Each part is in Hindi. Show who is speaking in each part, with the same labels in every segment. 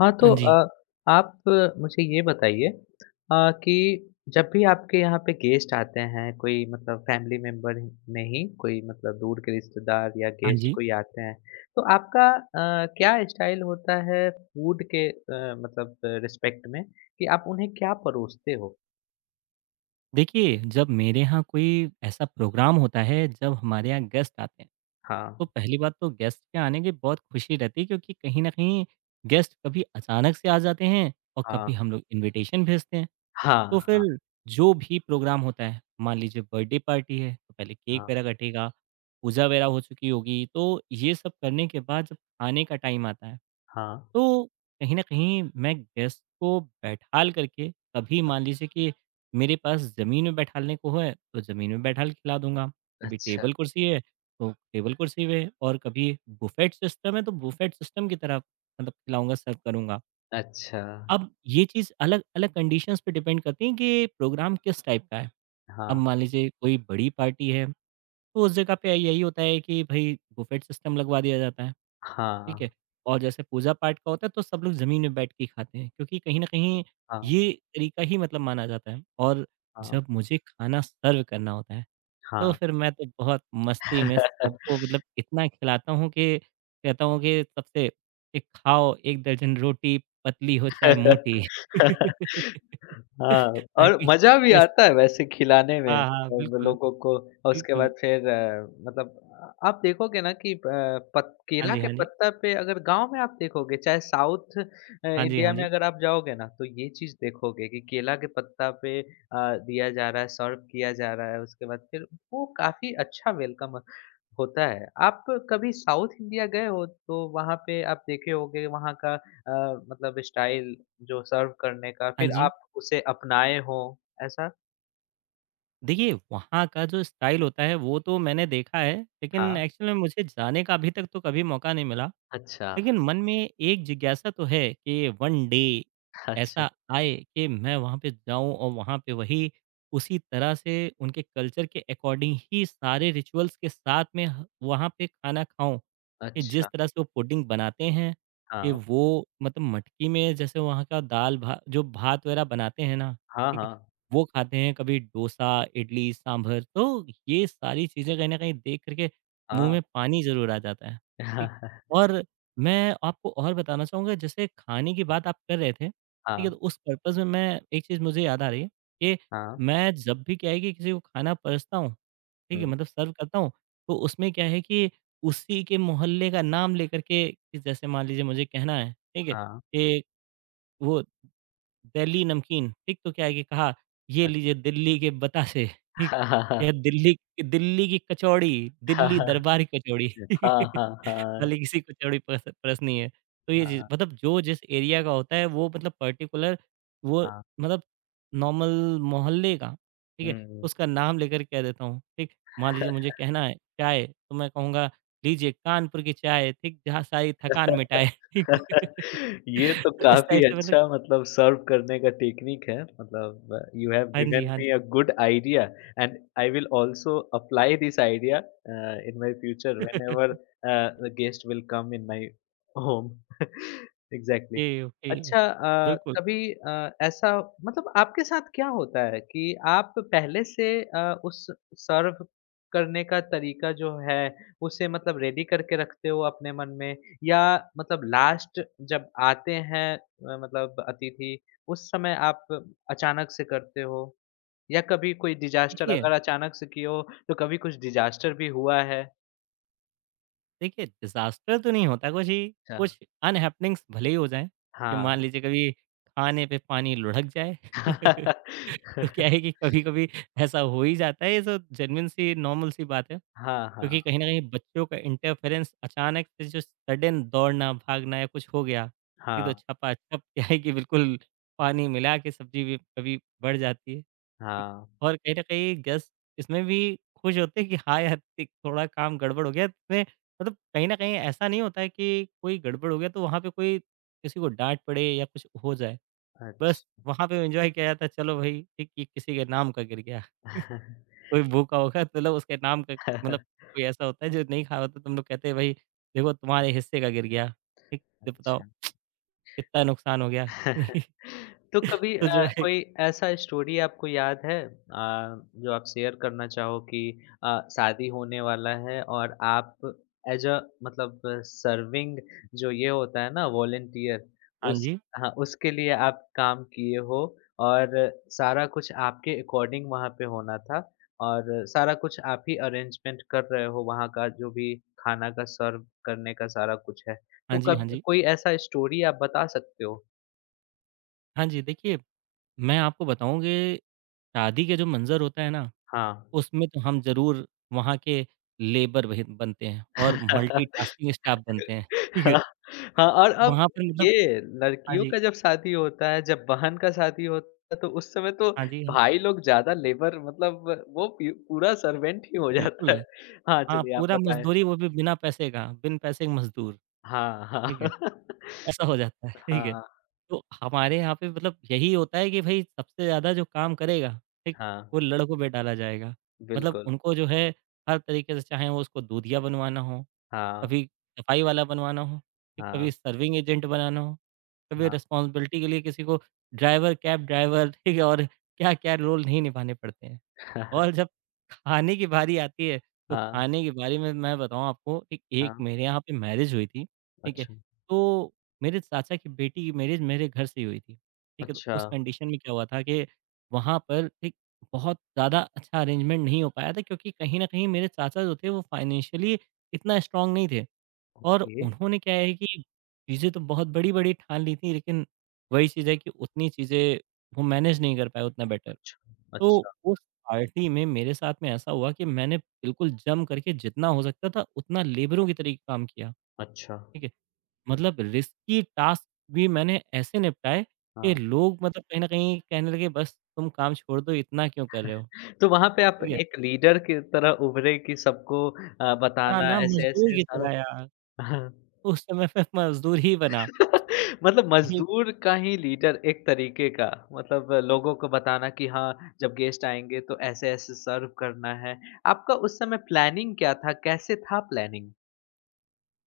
Speaker 1: हाँ, तो
Speaker 2: हाँ जी,
Speaker 1: आप मुझे ये बताइए कि जब भी आपके यहाँ पे गेस्ट आते हैं, कोई मतलब फैमिली मेंबर में ही कोई मतलब दूर के रिश्तेदार या
Speaker 2: हाँ
Speaker 1: गेस्ट
Speaker 2: जी।
Speaker 1: कोई आते हैं, तो आपका क्या स्टाइल होता है फूड के मतलब रिस्पेक्ट में कि आप उन्हें क्या परोसते हो?
Speaker 2: देखिए, जब मेरे यहाँ कोई ऐसा प्रोग्राम होता है, जब हमारे यहाँ गेस्ट आते हैं,
Speaker 1: हाँ,
Speaker 2: तो पहली बात तो गेस्ट के आने की बहुत खुशी रहती है क्योंकि कहीं न कहीं गेस्ट कभी अचानक से आ जाते हैं और
Speaker 1: हाँ,
Speaker 2: कभी हम लोग इन्विटेशन भेजते हैं। तो
Speaker 1: हाँ,
Speaker 2: फिर
Speaker 1: हाँ,
Speaker 2: जो भी प्रोग्राम होता है, मान लीजिए बर्थडे पार्टी है, तो पहले केक
Speaker 1: हाँ,
Speaker 2: वगैरह कटेगा, पूजा वगैरह हो चुकी होगी, तो ये सब करने के बाद जब खाने का टाइम आता है
Speaker 1: हाँ।
Speaker 2: तो कहीं न कहीं मैं गेस्ट को बैठाल करके कभी मान लीजिए कि मेरे पास ज़मीन में बैठालने को है, तो ज़मीन में बैठाल के खिला दूँगा। कभी
Speaker 1: अच्छा,
Speaker 2: टेबल-कुर्सी है, तो टेबल-कुर्सी पे और कभी बुफ़ेट सिस्टम है, तो बुफ़ेट सिस्टम की तरह मतलब खिलाऊँगा, सर्व करूँगा।
Speaker 1: अच्छा।
Speaker 2: अब ये चीज़ अलग-अलग कंडीशंस पे डिपेंड करती है कि प्रोग्राम किस टाइप का है। अब
Speaker 1: हाँ,
Speaker 2: मान लीजिए कोई बड़ी पार्टी है, तो उस जगह पे यही होता है कि भई बुफ़ेट सिस्टम लगवा दिया जाता है। ठीक
Speaker 1: हाँ,
Speaker 2: है? और जैसे पूजा-पाठ का होता है तो सब लोग ज़मीन में बैठ के ही खाते हैं क्योंकि कहीं न कहीं
Speaker 1: हाँ,
Speaker 2: ये तरीका ही मतलब माना जाता है। और
Speaker 1: हाँ,
Speaker 2: जब मुझे खाना सर्व करना होता है, तो फिर मैं तो बहुत मस्ती में
Speaker 1: हाँ।
Speaker 2: सबको मतलब इतना खिलाता हूँ कि कहता हूँ कि सबसे कि खाओ 1 दर्जन रोटी पतली हो चाहे मोटी।
Speaker 1: हाँ, और
Speaker 2: ताकि
Speaker 1: मज़ा भी
Speaker 2: यस
Speaker 1: आता है वैसे खिलाने में
Speaker 2: हाँ, हाँ,
Speaker 1: मतलब
Speaker 2: बिल्कुल,
Speaker 1: लोगों को। और उसके
Speaker 2: बिल्कुल।
Speaker 1: बाद फिर मतलब आप देखोगे ना कि प पत
Speaker 2: हाँ
Speaker 1: केला
Speaker 2: जी,
Speaker 1: के
Speaker 2: हाँ जी।
Speaker 1: पत्ता पे अगर गाँव में आप देखोगे चाहे साउथ
Speaker 2: हाँ जी, हाँ
Speaker 1: इंडिया में
Speaker 2: जी।
Speaker 1: अगर आप जाओगे ना तो ये चीज़ देखोगे कि केला के पत्ता पे दिया जा रहा है, सर्व किया जा रहा है। उसके बाद फिर वो काफ़ी अच्छा वेलकम होता है। आप कभी साउथ इंडिया गए हो तो वहाँ पे आप देखे होंगे वहाँ का मतलब स्टाइल जो सर्व करने का,
Speaker 2: हाँ
Speaker 1: फिर
Speaker 2: जी।
Speaker 1: आप उसे अपनाए हो ऐसा?
Speaker 2: देखिए, वहाँ का जो स्टाइल होता है वो तो मैंने देखा है, लेकिन
Speaker 1: हाँ।
Speaker 2: एक्चुअल में मुझे जाने का अभी तक तो कभी मौका नहीं मिला।
Speaker 1: अच्छा,
Speaker 2: लेकिन मन में एक जिज्ञासा तो है कि वन डे
Speaker 1: अच्छा,
Speaker 2: ऐसा आए कि मैं वहाँ पे जाऊँ और वहाँ पे वही उसी तरह से उनके कल्चर के अकॉर्डिंग ही सारे रिचुअल्स के साथ में ह वहाँ पे खाना खाऊँ। कि जिस
Speaker 1: अच्छा।
Speaker 2: तरह से वो पुडिंग बनाते हैं कि
Speaker 1: हाँ,
Speaker 2: वो मतलब मटकी में जैसे वहाँ का दाल भा जो भात वगैरह बनाते हैं ना,
Speaker 1: हाँ,
Speaker 2: ठीक है?
Speaker 1: हाँ,
Speaker 2: वो खाते हैं, कभी डोसा, इडली, सांभर तो ये सारी चीज़ें कहीं न कहीं देख कर के मुँह में
Speaker 1: हाँ।
Speaker 2: पानी ज़रूर आ जाता है, ठीक? और मैं आपको और बताना चाहूँगा जैसे खाने की बात आप कर रहे थे, ठीक है?
Speaker 1: हाँ,
Speaker 2: तो उस पर्पज़ में मैं एक चीज़ मुझे याद आ रही है कि
Speaker 1: हाँ,
Speaker 2: मैं जब भी क्या है कि किसी को खाना परसता हूँ, ठीक है?
Speaker 1: हुँ,
Speaker 2: मतलब सर्व करता हूँ, तो उसमें क्या है कि उसी के मोहल्ले का नाम लेकर के कि जैसे मान लीजिए मुझे कहना है, ठीक है?
Speaker 1: हाँ,
Speaker 2: कि वो दिल्ली नमकीन, ठीक? तो क्या है कि कहा, "ये लीजिए
Speaker 1: अच्छा।
Speaker 2: दिल्ली के बतासे," ठीक? या दिल्ली दिल्ली की कचौड़ी, दिल्ली दरबारी कचौड़ी।
Speaker 1: हाँ, हाँ, हाँ,
Speaker 2: भले किसी कचौड़ी परसनी है। तो ये चीज़
Speaker 1: हाँ,
Speaker 2: मतलब जो जिस एरिया का होता है वो मतलब पर्टिकुलर वो
Speaker 1: हाँ,
Speaker 2: मतलब नॉर्मल मोहल्ले का, ठीक है?
Speaker 1: हुँ।
Speaker 2: उसका नाम लेकर कह देता हूँ, ठीक? मान लीजिए मुझे कहना है चाय, तो मैं कहूँगा, "लीजिए कानपुर की चाय," ठीक? "जहाँ सारी थकान मिटाए।" ठीक?
Speaker 1: ये तो
Speaker 2: तो इस
Speaker 1: काफ़ी
Speaker 2: टाइप से मतलब
Speaker 1: अच्छा मतलब सर्व करने का टेक्निक है मतलब यू हैव
Speaker 2: हाँ जी,
Speaker 1: गिवन
Speaker 2: हाँ
Speaker 1: me a good idea and I will also apply this idea in my future whenever
Speaker 2: okay,
Speaker 1: the guest will come in my home. Exactly.
Speaker 2: Okay.
Speaker 1: अच्छा,
Speaker 2: बिल्कुल,
Speaker 1: कभी ऐसा मतलब आपके साथ क्या होता है कि आप पहले से उस सर्व करने का तरीका जो है, उसे मतलब रेडी करके रखते हो अपने मन में, या मतलब लास्ट जब आते हैं मतलब अतिथि, उस समय आप अचानक से करते हो? या कभी कोई डिज़ास्टर
Speaker 2: देखिए,
Speaker 1: अगर अचानक से किए हो, तो कभी कुछ डिज़ास्टर भी हुआ है?
Speaker 2: देखिए, डिज़ास्टर तो नहीं होता कुछ ही
Speaker 1: अच्छा।
Speaker 2: कुछ अनहैपनिंग्स भले ही हो जाएँ, कि मान
Speaker 1: हाँ।
Speaker 2: लीजिए कभी खाने पे पानी लुढ़क जाए। तो क्या है कि कभी-कभी ऐसा हो ही जाता है, ये तो जेन्युइन सी नॉर्मल सी बात है।
Speaker 1: हाँ,
Speaker 2: क्योंकि
Speaker 1: हाँ।
Speaker 2: कहीं न कहीं बच्चों का इंटरफेरेंस अचानक से जो सडन दौड़ना, भागना या कुछ हो गया, ये तो
Speaker 1: हाँ,
Speaker 2: छपा-छप क्या है कि बिल्कुल पानी मिला के सब्ज़ी भी कभी बढ़ जाती है। ठीक,
Speaker 1: हाँ।
Speaker 2: और कहीं न कहीं गेस्ट इसमें भी खुश होते हैं कि हाँ यार, एक थोड़ा काम गड़बड़ हो गया, मतलब कहीं न कहीं ऐसा नहीं होता है कि कोई गड़बड़ हो गया तो वहाँ पे कोई किसी को डाँट पड़े या कुछ हो जाए। बस
Speaker 1: अच्छ
Speaker 2: वहाँ पे एन्जॉय किया जाता है चलो भई ठीक ये किसी के नाम का गिर गया। कोई भूखा होगा तो मतलब उसके नाम का मतलब कोई ऐसा होता है जो नहीं खा होता तो हम लोग कहते हैं भई देखो तुम्हारे हिस्से का गिर गया। ठीक ये बताओ
Speaker 1: अच्छा।
Speaker 2: कितना नुकसान हो गया।
Speaker 1: तो कभी
Speaker 2: तो जो है
Speaker 1: कोई ऐसा स्टोरी आपको याद है जो आप शेयर करना चाहो कि शादी होने वाला है और आप एज अ मतलब सर्विंग जो ये होता है ना, वॉलंटियर
Speaker 2: हाँ
Speaker 1: उस,
Speaker 2: जी,
Speaker 1: हाँ, उसके लिए आप काम किए हो और सारा कुछ आपके अकॉर्डिंग वहाँ पे होना था और सारा कुछ आप ही अरेंजमेंट कर रहे हो वहाँ का, जो भी खाना का सर्व करने का सारा कुछ है,
Speaker 2: हाँ
Speaker 1: तो
Speaker 2: जी, हाँ
Speaker 1: कब
Speaker 2: जी।
Speaker 1: कोई ऐसा स्टोरी आप बता सकते हो?
Speaker 2: हाँ जी, देखिए मैं आपको बताऊँ कि शादी के जो मंज़र होता है ना
Speaker 1: हाँ।
Speaker 2: उसमें तो हम ज़रूर वहाँ के लेबर बहि बनते हैं और मल्टीटास्किंग स्टाफ बनते हैं, ठीक है?
Speaker 1: हाँ, हाँ और अब
Speaker 2: वहाँ पर मतलब
Speaker 1: ये
Speaker 2: हाँ
Speaker 1: लड़कियों
Speaker 2: जी,
Speaker 1: का जब शादी होता है, जब बहन का शादी होता है तो उस समय तो
Speaker 2: हाँ जी, हाँ।
Speaker 1: भाई लोग ज़्यादा लेबर मतलब, वो पी पूरा सर्वेंट ही हो जाता है।
Speaker 2: बिल्कुल,
Speaker 1: हाँ,
Speaker 2: हाँ,
Speaker 1: चलिए आप
Speaker 2: पूरा
Speaker 1: बताएँ?
Speaker 2: मज़दूरी वो भी बिना पैसे का, बिन पैसे के मज़दूर,
Speaker 1: हाँ, हाँ।
Speaker 2: ठीक है? ऐसा हो जाता है, ठीक है?
Speaker 1: हाँ,
Speaker 2: तो हमारे यहाँ पे मतलब यही होता है कि भई सबसे ज़्यादा जो काम करेगा, ठीक,
Speaker 1: हाँ,
Speaker 2: वो लड़कों पे डाला जाएगा। मतलब
Speaker 1: बिल्कुल।
Speaker 2: उनको जो है हर तरीके से चाहे वो उसको दूधिया बनवाना हो
Speaker 1: हाँ,
Speaker 2: कभी सफाई वाला बनवाना हो, ठीक, कभी
Speaker 1: हाँ,
Speaker 2: सर्विंग एजेंट बनाना हो, कभी
Speaker 1: हाँ।
Speaker 2: रिस्पॉन्सिबिलिटी के लिए किसी को ड्राइवर, कैब ड्राइवर ठीक है और क्या-क्या रोल नहीं निभाने पड़ते हैं। और जब खाने की बारी आती है, तो
Speaker 1: हाँ,
Speaker 2: खाने की बारी में मैं बताऊँ आपको एक एक
Speaker 1: हाँ।
Speaker 2: मेरे यहाँ पे मैरिज हुई थी, ठीक है?
Speaker 1: अच्छा,
Speaker 2: तो मेरे चाचा की बेटी की मैरिज मेरे घर से ही हुई थी, ठीक है? तो
Speaker 1: अच्छा,
Speaker 2: उस कंडीशन में क्या हुआ था कि वहाँ पर एक बहुत ज़्यादा अच्छा अरेंजमेंट नहीं हो पाया था क्योंकि कहीं न कहीं मेरे चाचा जो थे वो फाइनेंशियली इतना स्ट्रॉन्ग नहीं थे। और
Speaker 1: ओके।
Speaker 2: उन्होंने क्या है कि चीज़ें तो बहुत बड़ी-बड़ी ठान ली थी, लेकिन वही चीज़ है कि उतनी चीज़ें वो मैनेज नहीं कर पाए उतना बेटर।
Speaker 1: अच्छा,
Speaker 2: तो
Speaker 1: अच्छा,
Speaker 2: उस पार्टी में मेरे साथ में ऐसा हुआ कि मैंने बिल्कुल जम करके जितना हो सकता था उतना लेबरों की तरीके काम किया,
Speaker 1: अच्छा।
Speaker 2: ठीक है? मतलब रिस्की टास्क भी मैंने ऐसे निपटाए कि
Speaker 1: हाँ।
Speaker 2: लोग मतलब कहीं न कहीं कहने लगे बस तुम काम छोड़ दो, इतना क्यों कर रहे हो?
Speaker 1: तो वहाँ पे आप
Speaker 2: ठीक है?
Speaker 1: एक लीडर की तरह उभरे कि सबको
Speaker 2: हाँ
Speaker 1: बताना
Speaker 2: ना, मज़दूर
Speaker 1: ऐसे-ऐसे
Speaker 2: की
Speaker 1: सारा,
Speaker 2: तरह यार,
Speaker 1: हाँ।
Speaker 2: उस समय मैं मज़दूर ही बना।
Speaker 1: मतलब मज़दूर का ही लीडर एक तरीके का, मतलब लोगों को बताना कि हाँ, जब गेस्ट आएँगे तो ऐसे-ऐसे सर्व करना है। आपका उस समय प्लानिंग क्या था? कैसे था प्लानिंग?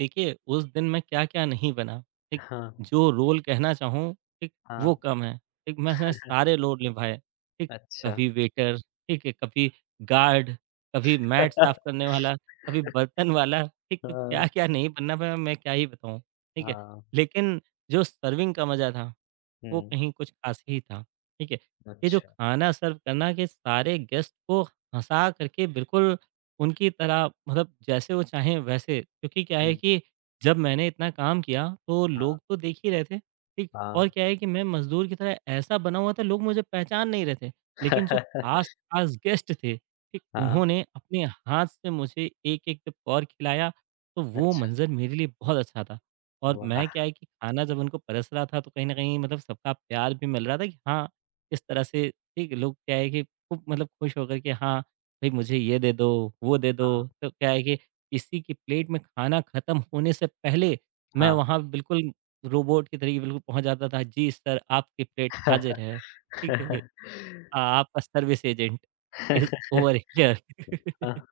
Speaker 2: देखिए, उस दिन मैं क्या-क्या नहीं बना, ठीक?
Speaker 1: हाँ,
Speaker 2: जो रोल कहना चाहूँ, ठीक?
Speaker 1: हाँ,
Speaker 2: वो कम है, ठीक? मैंने सारे रोल निभाए, ठीक?
Speaker 1: अच्छा।
Speaker 2: कभी वेटर, ठीक है, कभी गार्ड, कभी मैट साफ करने वाला, कभी बर्तन वाला, ठीक? तो
Speaker 1: हाँ,
Speaker 2: क्या-क्या नहीं बनना पाया, मैं क्या ही बताऊँ, ठीक है?
Speaker 1: हाँ,
Speaker 2: लेकिन जो सर्विंग का मज़ा था वो
Speaker 1: हुँ,
Speaker 2: कहीं कुछ खास ही था, ठीक है? ये जो
Speaker 1: अच्छा,
Speaker 2: खाना सर्व करना के सारे गेस्ट को हँसा करके बिल्कुल उनकी तरह मतलब जैसे वो चाहें वैसे क्योंकि क्या है
Speaker 1: हुँ,
Speaker 2: कि जब मैंने इतना काम किया तो
Speaker 1: हाँ,
Speaker 2: लोग तो देख ही रहे थे, ठीक?
Speaker 1: हाँ।
Speaker 2: और क्या है कि मैं मज़दूर की तरह ऐसा बना हुआ था लोग मुझे पहचान नहीं रहे थे, लेकिन जो खास-खास गेस्ट थे, ठीक?
Speaker 1: हाँ,
Speaker 2: उन्होंने अपने हाथ से मुझे एक-एक जब कौर खिलाया, तो वो
Speaker 1: अच्छा,
Speaker 2: मंज़र मेरे लिए बहुत अच्छा था। और मैं क्या
Speaker 1: वाह!
Speaker 2: है कि खाना जब उनको परस रहा था तो कहीं न कहीं मतलब सबका प्यार भी मिल रहा था कि हाँ, इस तरह से ठीक है, लोग क्या है कि खूब मतलब खुश होकर के हाँ, भई मुझे ये दे दो, वो दे
Speaker 1: हाँ,
Speaker 2: दो। तो क्या है कि किसी की प्लेट में खाना ख़त्म होने से पहले मैं
Speaker 1: हाँ।
Speaker 2: वहाँ बिल्कुल रोबोट की तरीके बिल्कुल पहुँच जाता था। जी सर, आपकी प्लेट हाज़िर है। ठीक है, आपका service agent is over here.
Speaker 1: Uh,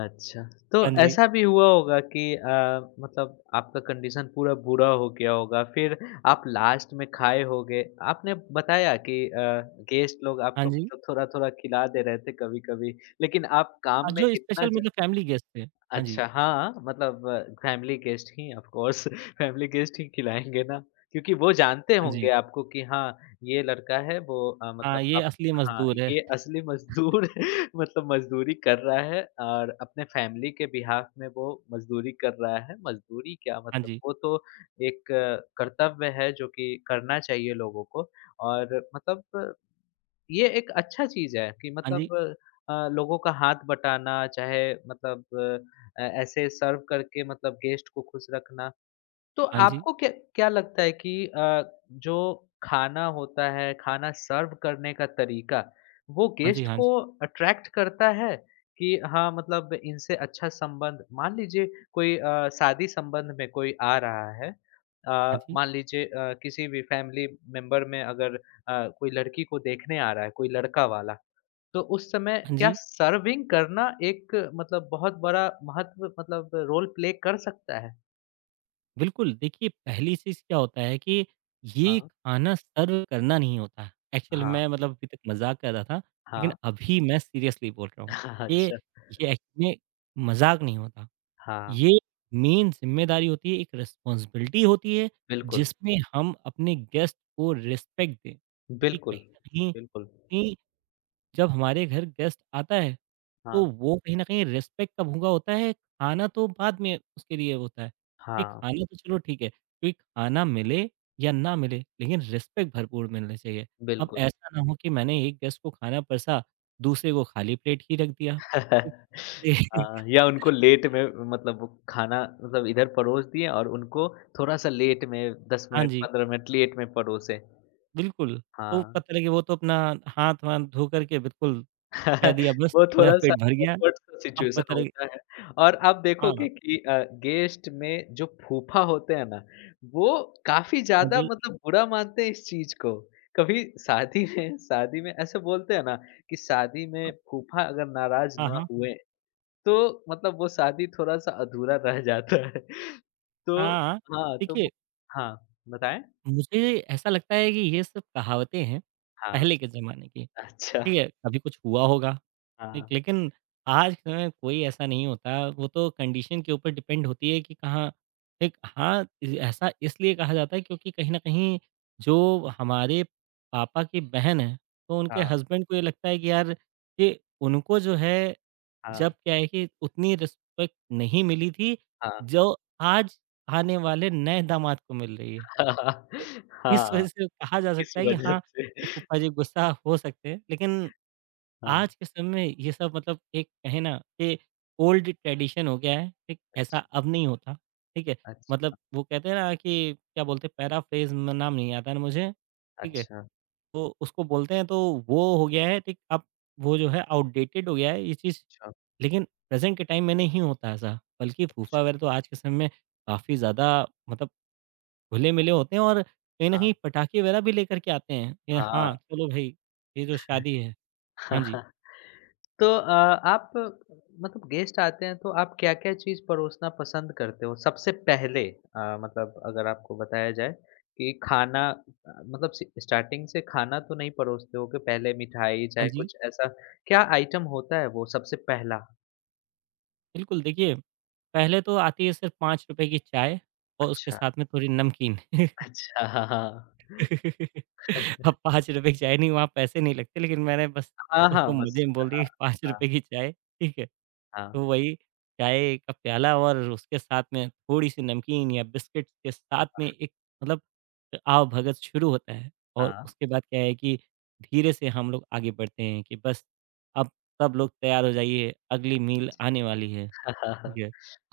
Speaker 1: अच्छा, तो
Speaker 2: हाँ जी,
Speaker 1: ऐसा भी हुआ होगा कि मतलब आपका कंडीशन पूरा बुरा हो गया होगा, फिर आप लास्ट में खाए होगे। आपने बताया कि गेस्ट लोग
Speaker 2: हाँ
Speaker 1: आपको
Speaker 2: जी।
Speaker 1: मतलब थोड़ा-थोड़ा खिला दे रहे थे कभी-कभी, लेकिन आप
Speaker 2: हाँ,
Speaker 1: काम में
Speaker 2: जो
Speaker 1: इतना,
Speaker 2: स्पेशल मतलब फैमिली गेस्ट थे। हाँ जी,
Speaker 1: अच्छा, हाँ, मतलब फैमिली गेस्ट ही ऑफ़ कोर्स फैमिली गेस्ट ही खिलाएँगे ना, क्योंकि वो जानते
Speaker 2: हाँ जी।
Speaker 1: होंगे आपको कि हाँ, ये लड़का है वो मतलब
Speaker 2: हाँ, ये
Speaker 1: आप,
Speaker 2: असली
Speaker 1: हाँ,
Speaker 2: मज़दूर है।
Speaker 1: ये असली मज़दूर मतलब मज़दूरी कर रहा है और अपने फैमिली के बिहाफ़ में वो मज़दूरी कर रहा है। मज़दूरी क्या,
Speaker 2: हाँ
Speaker 1: मतलब
Speaker 2: जी,
Speaker 1: वो तो एक कर्तव्य है जो कि करना चाहिए लोगों को, और मतलब ये एक अच्छा चीज़ है कि
Speaker 2: हाँ जी,
Speaker 1: मतलब लोगों का हाथ बटाना, चाहे मतलब ऐसे सर्व करके मतलब गेस्ट को खुश रखना। तो
Speaker 2: हाँ जी,
Speaker 1: आपको क्या क्या लगता है कि जो खाना होता है, खाना सर्व करने का तरीका, वो
Speaker 2: हाँ जी,
Speaker 1: गेस्ट
Speaker 2: हाँ
Speaker 1: को
Speaker 2: जी,
Speaker 1: अट्रैक्ट करता है? कि हाँ, मतलब इनसे अच्छा संबंध मान लीजिए कोई शादी संबंध में कोई आ रहा है,
Speaker 2: हाँ जी,
Speaker 1: मान लीजिए किसी भी फैमिली मेंबर में अगर कोई लड़की को देखने आ रहा है, कोई लड़का वाला, तो उस समय
Speaker 2: हाँ
Speaker 1: क्या
Speaker 2: जी।
Speaker 1: सर्विंग करना एक मतलब बहुत बड़ा महत्व मतलब रोल प्ले कर सकता है?
Speaker 2: बिल्कुल, देखिए पहली चीज़ क्या होता है कि ये
Speaker 1: हाँ।
Speaker 2: खाना सर्व करना नहीं होता है। एक्चुअल
Speaker 1: हाँ।
Speaker 2: मैं मतलब अभी तक मज़ाक कर रहा था, लेकिन
Speaker 1: हाँ।
Speaker 2: अभी मैं सीरियसली बोल रहा हूँ कि
Speaker 1: अच्छा,
Speaker 2: ये एक्चुअल में मज़ाक नहीं होता।
Speaker 1: हाँ,
Speaker 2: ये मेन ज़िम्मेदारी होती है, एक रिस्पॉन्सिबिलिटी होती है,
Speaker 1: बिल्कुल,
Speaker 2: जिसमें हम अपने गेस्ट को रिस्पेक्ट दें। क्योंकि
Speaker 1: बिल्कुल,
Speaker 2: कहीं न कहीं,
Speaker 1: बिल्कुल।
Speaker 2: कि जब हमारे घर गेस्ट आता है, तो
Speaker 1: हाँ,
Speaker 2: वो कहीं न कहीं रिस्पेक्ट का भूखा होता है, खाना तो बाद में उसके लिए होता है। ये
Speaker 1: हाँ,
Speaker 2: खाना तो चलो ठीक है, क्योंकि खाना मिले या ना मिले, लेकिन रिस्पेक्ट भरपूर मिलना चाहिए। अब
Speaker 1: बिल्कुल।
Speaker 2: ऐसा ना हो कि मैंने एक गेस्ट को खाना परसा, दूसरे को खाली प्लेट ही रख दिया।
Speaker 1: हाँ, या उनको लेट में, मतलब वो खाना मतलब इधर परोस दिए और उनको थोड़ा-सा लेट में 10
Speaker 2: हाँ
Speaker 1: मिनट,
Speaker 2: जी,
Speaker 1: 15 मिनट लेट में परोसे।
Speaker 2: बिल्कुल। तो
Speaker 1: हाँ।
Speaker 2: पता लगे वो तो अपना हाथ-वाथ धो कर के बिल्कुल कह दिया बस
Speaker 1: वो
Speaker 2: मेरा
Speaker 1: थोड़ा-सा
Speaker 2: पेट भर गया,
Speaker 1: ऑकवर्ड सा
Speaker 2: अब
Speaker 1: सिचुएशन
Speaker 2: पता लगे
Speaker 1: होता है, और आप
Speaker 2: हाँ,
Speaker 1: देखोगे कि गेस्ट में जो फूफा होते हैं ना, वो काफ़ी
Speaker 2: हाँ
Speaker 1: ज़्यादा
Speaker 2: जी।
Speaker 1: मतलब बुरा मानते हैं इस चीज़ को। कभी शादी में ऐसे बोलते हैं ना कि शादी में फूफा अगर नाराज़
Speaker 2: हाँ,
Speaker 1: ना
Speaker 2: हाँ,
Speaker 1: हुए, तो मतलब वो शादी थोड़ा-सा अधूरा रह जाता है। तो
Speaker 2: हाँ, हाँ।
Speaker 1: हाँ, तो
Speaker 2: देखिए
Speaker 1: वो, हाँ, बताएँ?
Speaker 2: मुझे ऐसा लगता है कि ये सब कहावतें हैं,
Speaker 1: हाँ,
Speaker 2: पहले के ज़माने की,
Speaker 1: अच्छा।
Speaker 2: ठीक है? कभी कुछ हुआ होगा, ठीक?
Speaker 1: हाँ,
Speaker 2: लेकिन आज के समय में कोई ऐसा नहीं होता, वो तो कंडीशन के ऊपर डिपेंड होती है कि कहाँ एक हाँ, इ ऐसा इसलिए कहा जाता है क्योंकि कहीं न कहीं जो हमारे पापा की बहन है, तो उनके
Speaker 1: हाँ,
Speaker 2: हस्बैंड को ये लगता है कि यार कि उनको जो है
Speaker 1: हाँ,
Speaker 2: जब क्या है कि उतनी रिस्पेक्ट नहीं मिली थी,
Speaker 1: हाँ।
Speaker 2: जो आज आने वाले नए दामाद को मिल रही है। तो इस वजह
Speaker 1: हाँ,
Speaker 2: से कहा जा
Speaker 1: इस
Speaker 2: सकता है कि
Speaker 1: वजह
Speaker 2: हाँ,
Speaker 1: से,
Speaker 2: कि फूफा जी गुस्सा हो सकते हैं। लेकिन
Speaker 1: हाँ,
Speaker 2: आज के समय में ये सब मतलब एक कहें ना कि ओल्ड ट्रेडिशन हो गया है, ठीक? ऐसा
Speaker 1: अच्छा,
Speaker 2: अब नहीं होता, ठीक है? मतलब
Speaker 1: अच्छा,
Speaker 2: वो कहते हैं ना कि क्या बोलते हैं पैराफ्रेज़ म नाम नहीं आता है मुझे, ठीक है?
Speaker 1: अच्छा,
Speaker 2: तो उसको बोलते हैं तो वो हो गया है ठीक अब वो जो है आउटडेटेड हो गया है ये चीज़।
Speaker 1: अच्छा,
Speaker 2: लेकिन प्रेज़ेंट के टाइम में नहीं होता ऐसा, बल्कि फूफा
Speaker 1: अच्छा।
Speaker 2: वगैरह तो आज के समय में काफ़ी ज़्यादा मतलब घुले-मिले होते हैं और कहीं न
Speaker 1: हाँ,
Speaker 2: कहीं पटाखे वगैरह भी लेकर के आते हैं। ये
Speaker 1: हाँ।
Speaker 2: हाँ, चलो भई, ये जो शादी है हाँ जी,
Speaker 1: तो आप मतलब गेस्ट आते हैं तो आप क्या-क्या चीज़ परोसना पसंद करते हो? सबसे पहले मतलब अगर आपको बताया जाए कि खाना मतलब स स्टार्टिंग से खाना तो नहीं परोसते हो कि पहले मिठाई
Speaker 2: हाँ
Speaker 1: चाहे
Speaker 2: जी।
Speaker 1: कुछ ऐसा, क्या आइटम होता है वो सबसे पहला?
Speaker 2: बिल्कुल, देखिए पहले तो आती है सिर्फ ₹5 की चाय और उसके
Speaker 1: अच्छा,
Speaker 2: साथ में थोड़ी नमकीन।
Speaker 1: अच्छा, हाँ, हाँ।
Speaker 2: अब ₹5 की चाय नहीं, वहाँ पैसे नहीं लगते लेकिन मैंने बस
Speaker 1: हाँ,
Speaker 2: उसको
Speaker 1: हाँ, बस
Speaker 2: मुझे बोल दिया
Speaker 1: हाँ,
Speaker 2: कि
Speaker 1: हाँ,
Speaker 2: ₹5 की चाय, ठीक है?
Speaker 1: हाँ,
Speaker 2: तो
Speaker 1: हाँ।
Speaker 2: वही चाय का प्याला और उसके साथ में थोड़ी-सी नमकीन या बिस्किट्स के साथ में एक मतलब आवभगत शुरू होता है और
Speaker 1: हाँ,
Speaker 2: उसके बाद क्या है कि धीरे से हम लोग आगे बढ़ते हैं कि बस अब सब लोग तैयार हो जाइए, अगली मील आने वाली है,
Speaker 1: हाँ,
Speaker 2: ठीक
Speaker 1: हाँ,
Speaker 2: है?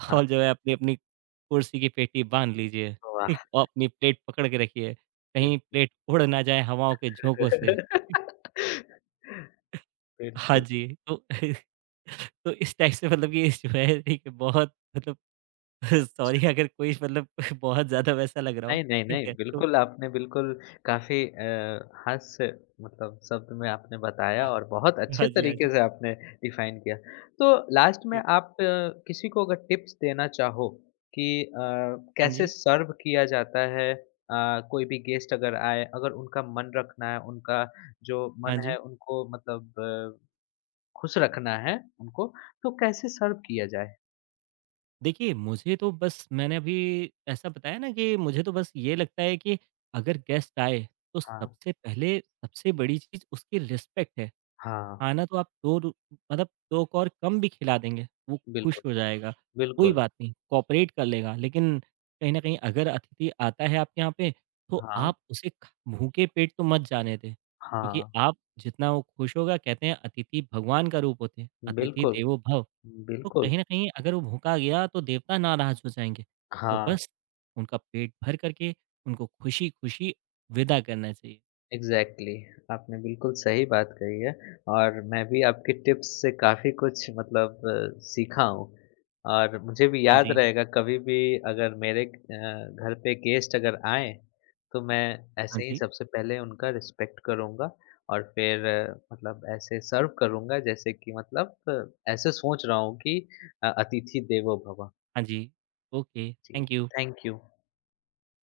Speaker 1: हाँ,
Speaker 2: और जो है अपनी-अपनी कुर्सी की पेटी बाँध लीजिए, ठीक?
Speaker 1: वाह!
Speaker 2: और अपनी प्लेट पकड़ के रखिए, कहीं
Speaker 1: बिल्कुल।
Speaker 2: प्लेट उड़ ना जाए हवाओं के झोंकों से। हाँ
Speaker 1: बिल्कुल।
Speaker 2: जी, तो तो इस टाइप से मतलब कि जो है एक बहुत मतलब
Speaker 1: अच्छा।
Speaker 2: सॉरी अगर कोई मतलब बहुत ज़्यादा वैसा लग रहा हो,
Speaker 1: नहीं, नहीं,
Speaker 2: ठीक
Speaker 1: नहीं,
Speaker 2: है? तो
Speaker 1: बिल्कुल आपने बिल्कुल काफ़ी हास्य मतलब शब्द में आपने
Speaker 2: अ,
Speaker 1: बताया, और बहुत अच्छे
Speaker 2: हाँ जी, हाँ जी।
Speaker 1: तरीके से आपने डिफ़ाइन किया। तो लास्ट में
Speaker 2: ये
Speaker 1: आप किसी को अगर टिप्स देना चाहो कि
Speaker 2: हाँ
Speaker 1: कैसे
Speaker 2: जी,
Speaker 1: सर्व किया जाता है, कोई भी गेस्ट अगर आए, अगर उनका मन रखना है, उनका जो
Speaker 2: हाँ
Speaker 1: मन
Speaker 2: जी।
Speaker 1: है उनको मतलब खुश रखना है उनको, तो कैसे सर्व किया जाए?
Speaker 2: देखिए, मुझे तो बस मैंने अभी ऐसा बताया ना कि मुझे तो बस ये लगता है कि अगर गेस्ट आए, तो
Speaker 1: हाँ।
Speaker 2: सबसे पहले सबसे बड़ी चीज़ उसकी रिस्पेक्ट है।
Speaker 1: हाँ,
Speaker 2: खाना तो आप 2 रु मतलब 2 को और कम भी खिला देंगे, वो खुश
Speaker 1: बिल्कुल,
Speaker 2: हो जाएगा। कोई
Speaker 1: बिल्कुल।
Speaker 2: बात नहीं, कोऑपरेट कर लेगा लेकिन कहीं न कहीं अगर अतिथि आता है आपके यहाँ पे, तो
Speaker 1: हाँ,
Speaker 2: आप उसे ख भूखे पेट तो मत जाने दें। क्योंकि
Speaker 1: हाँ,
Speaker 2: आप जितना वो खुश होगा कहते हैं अतिथि भगवान का रूप होते हैं, अतिथि
Speaker 1: बिल्कुल,
Speaker 2: देवो भव। तो
Speaker 1: बिल्कुल।
Speaker 2: कहीं न कहीं अगर वो भूखा गया तो देवता नाराज़ हो जाएँगे। तो
Speaker 1: हाँ,
Speaker 2: बस उनका पेट भर करके उनको खुशी-खुशी विदा करना चाहिए।
Speaker 1: एग्ज़ैक्टली, आपने बिल्कुल सही बात कही है, और मैं भी आपकी टिप्स से काफ़ी कुछ मतलब सीखा हूँ, और मुझे भी
Speaker 2: हाँ
Speaker 1: याद
Speaker 2: जी,
Speaker 1: रहेगा कभी भी अगर मेरे घर पे गेस्ट अगर आएँ, तो मैं
Speaker 2: हाँ
Speaker 1: ऐसे ही
Speaker 2: जी,
Speaker 1: सबसे पहले उनका रिस्पेक्ट करूँगा और फिर मतलब ऐसे सर्व करूँगा जैसे कि मतलब ऐसे सोच रहा हूँ कि अतिथि देवो भव।
Speaker 2: हाँ जी। ओके,
Speaker 1: जी,
Speaker 2: थैंक यू।
Speaker 1: Thank you.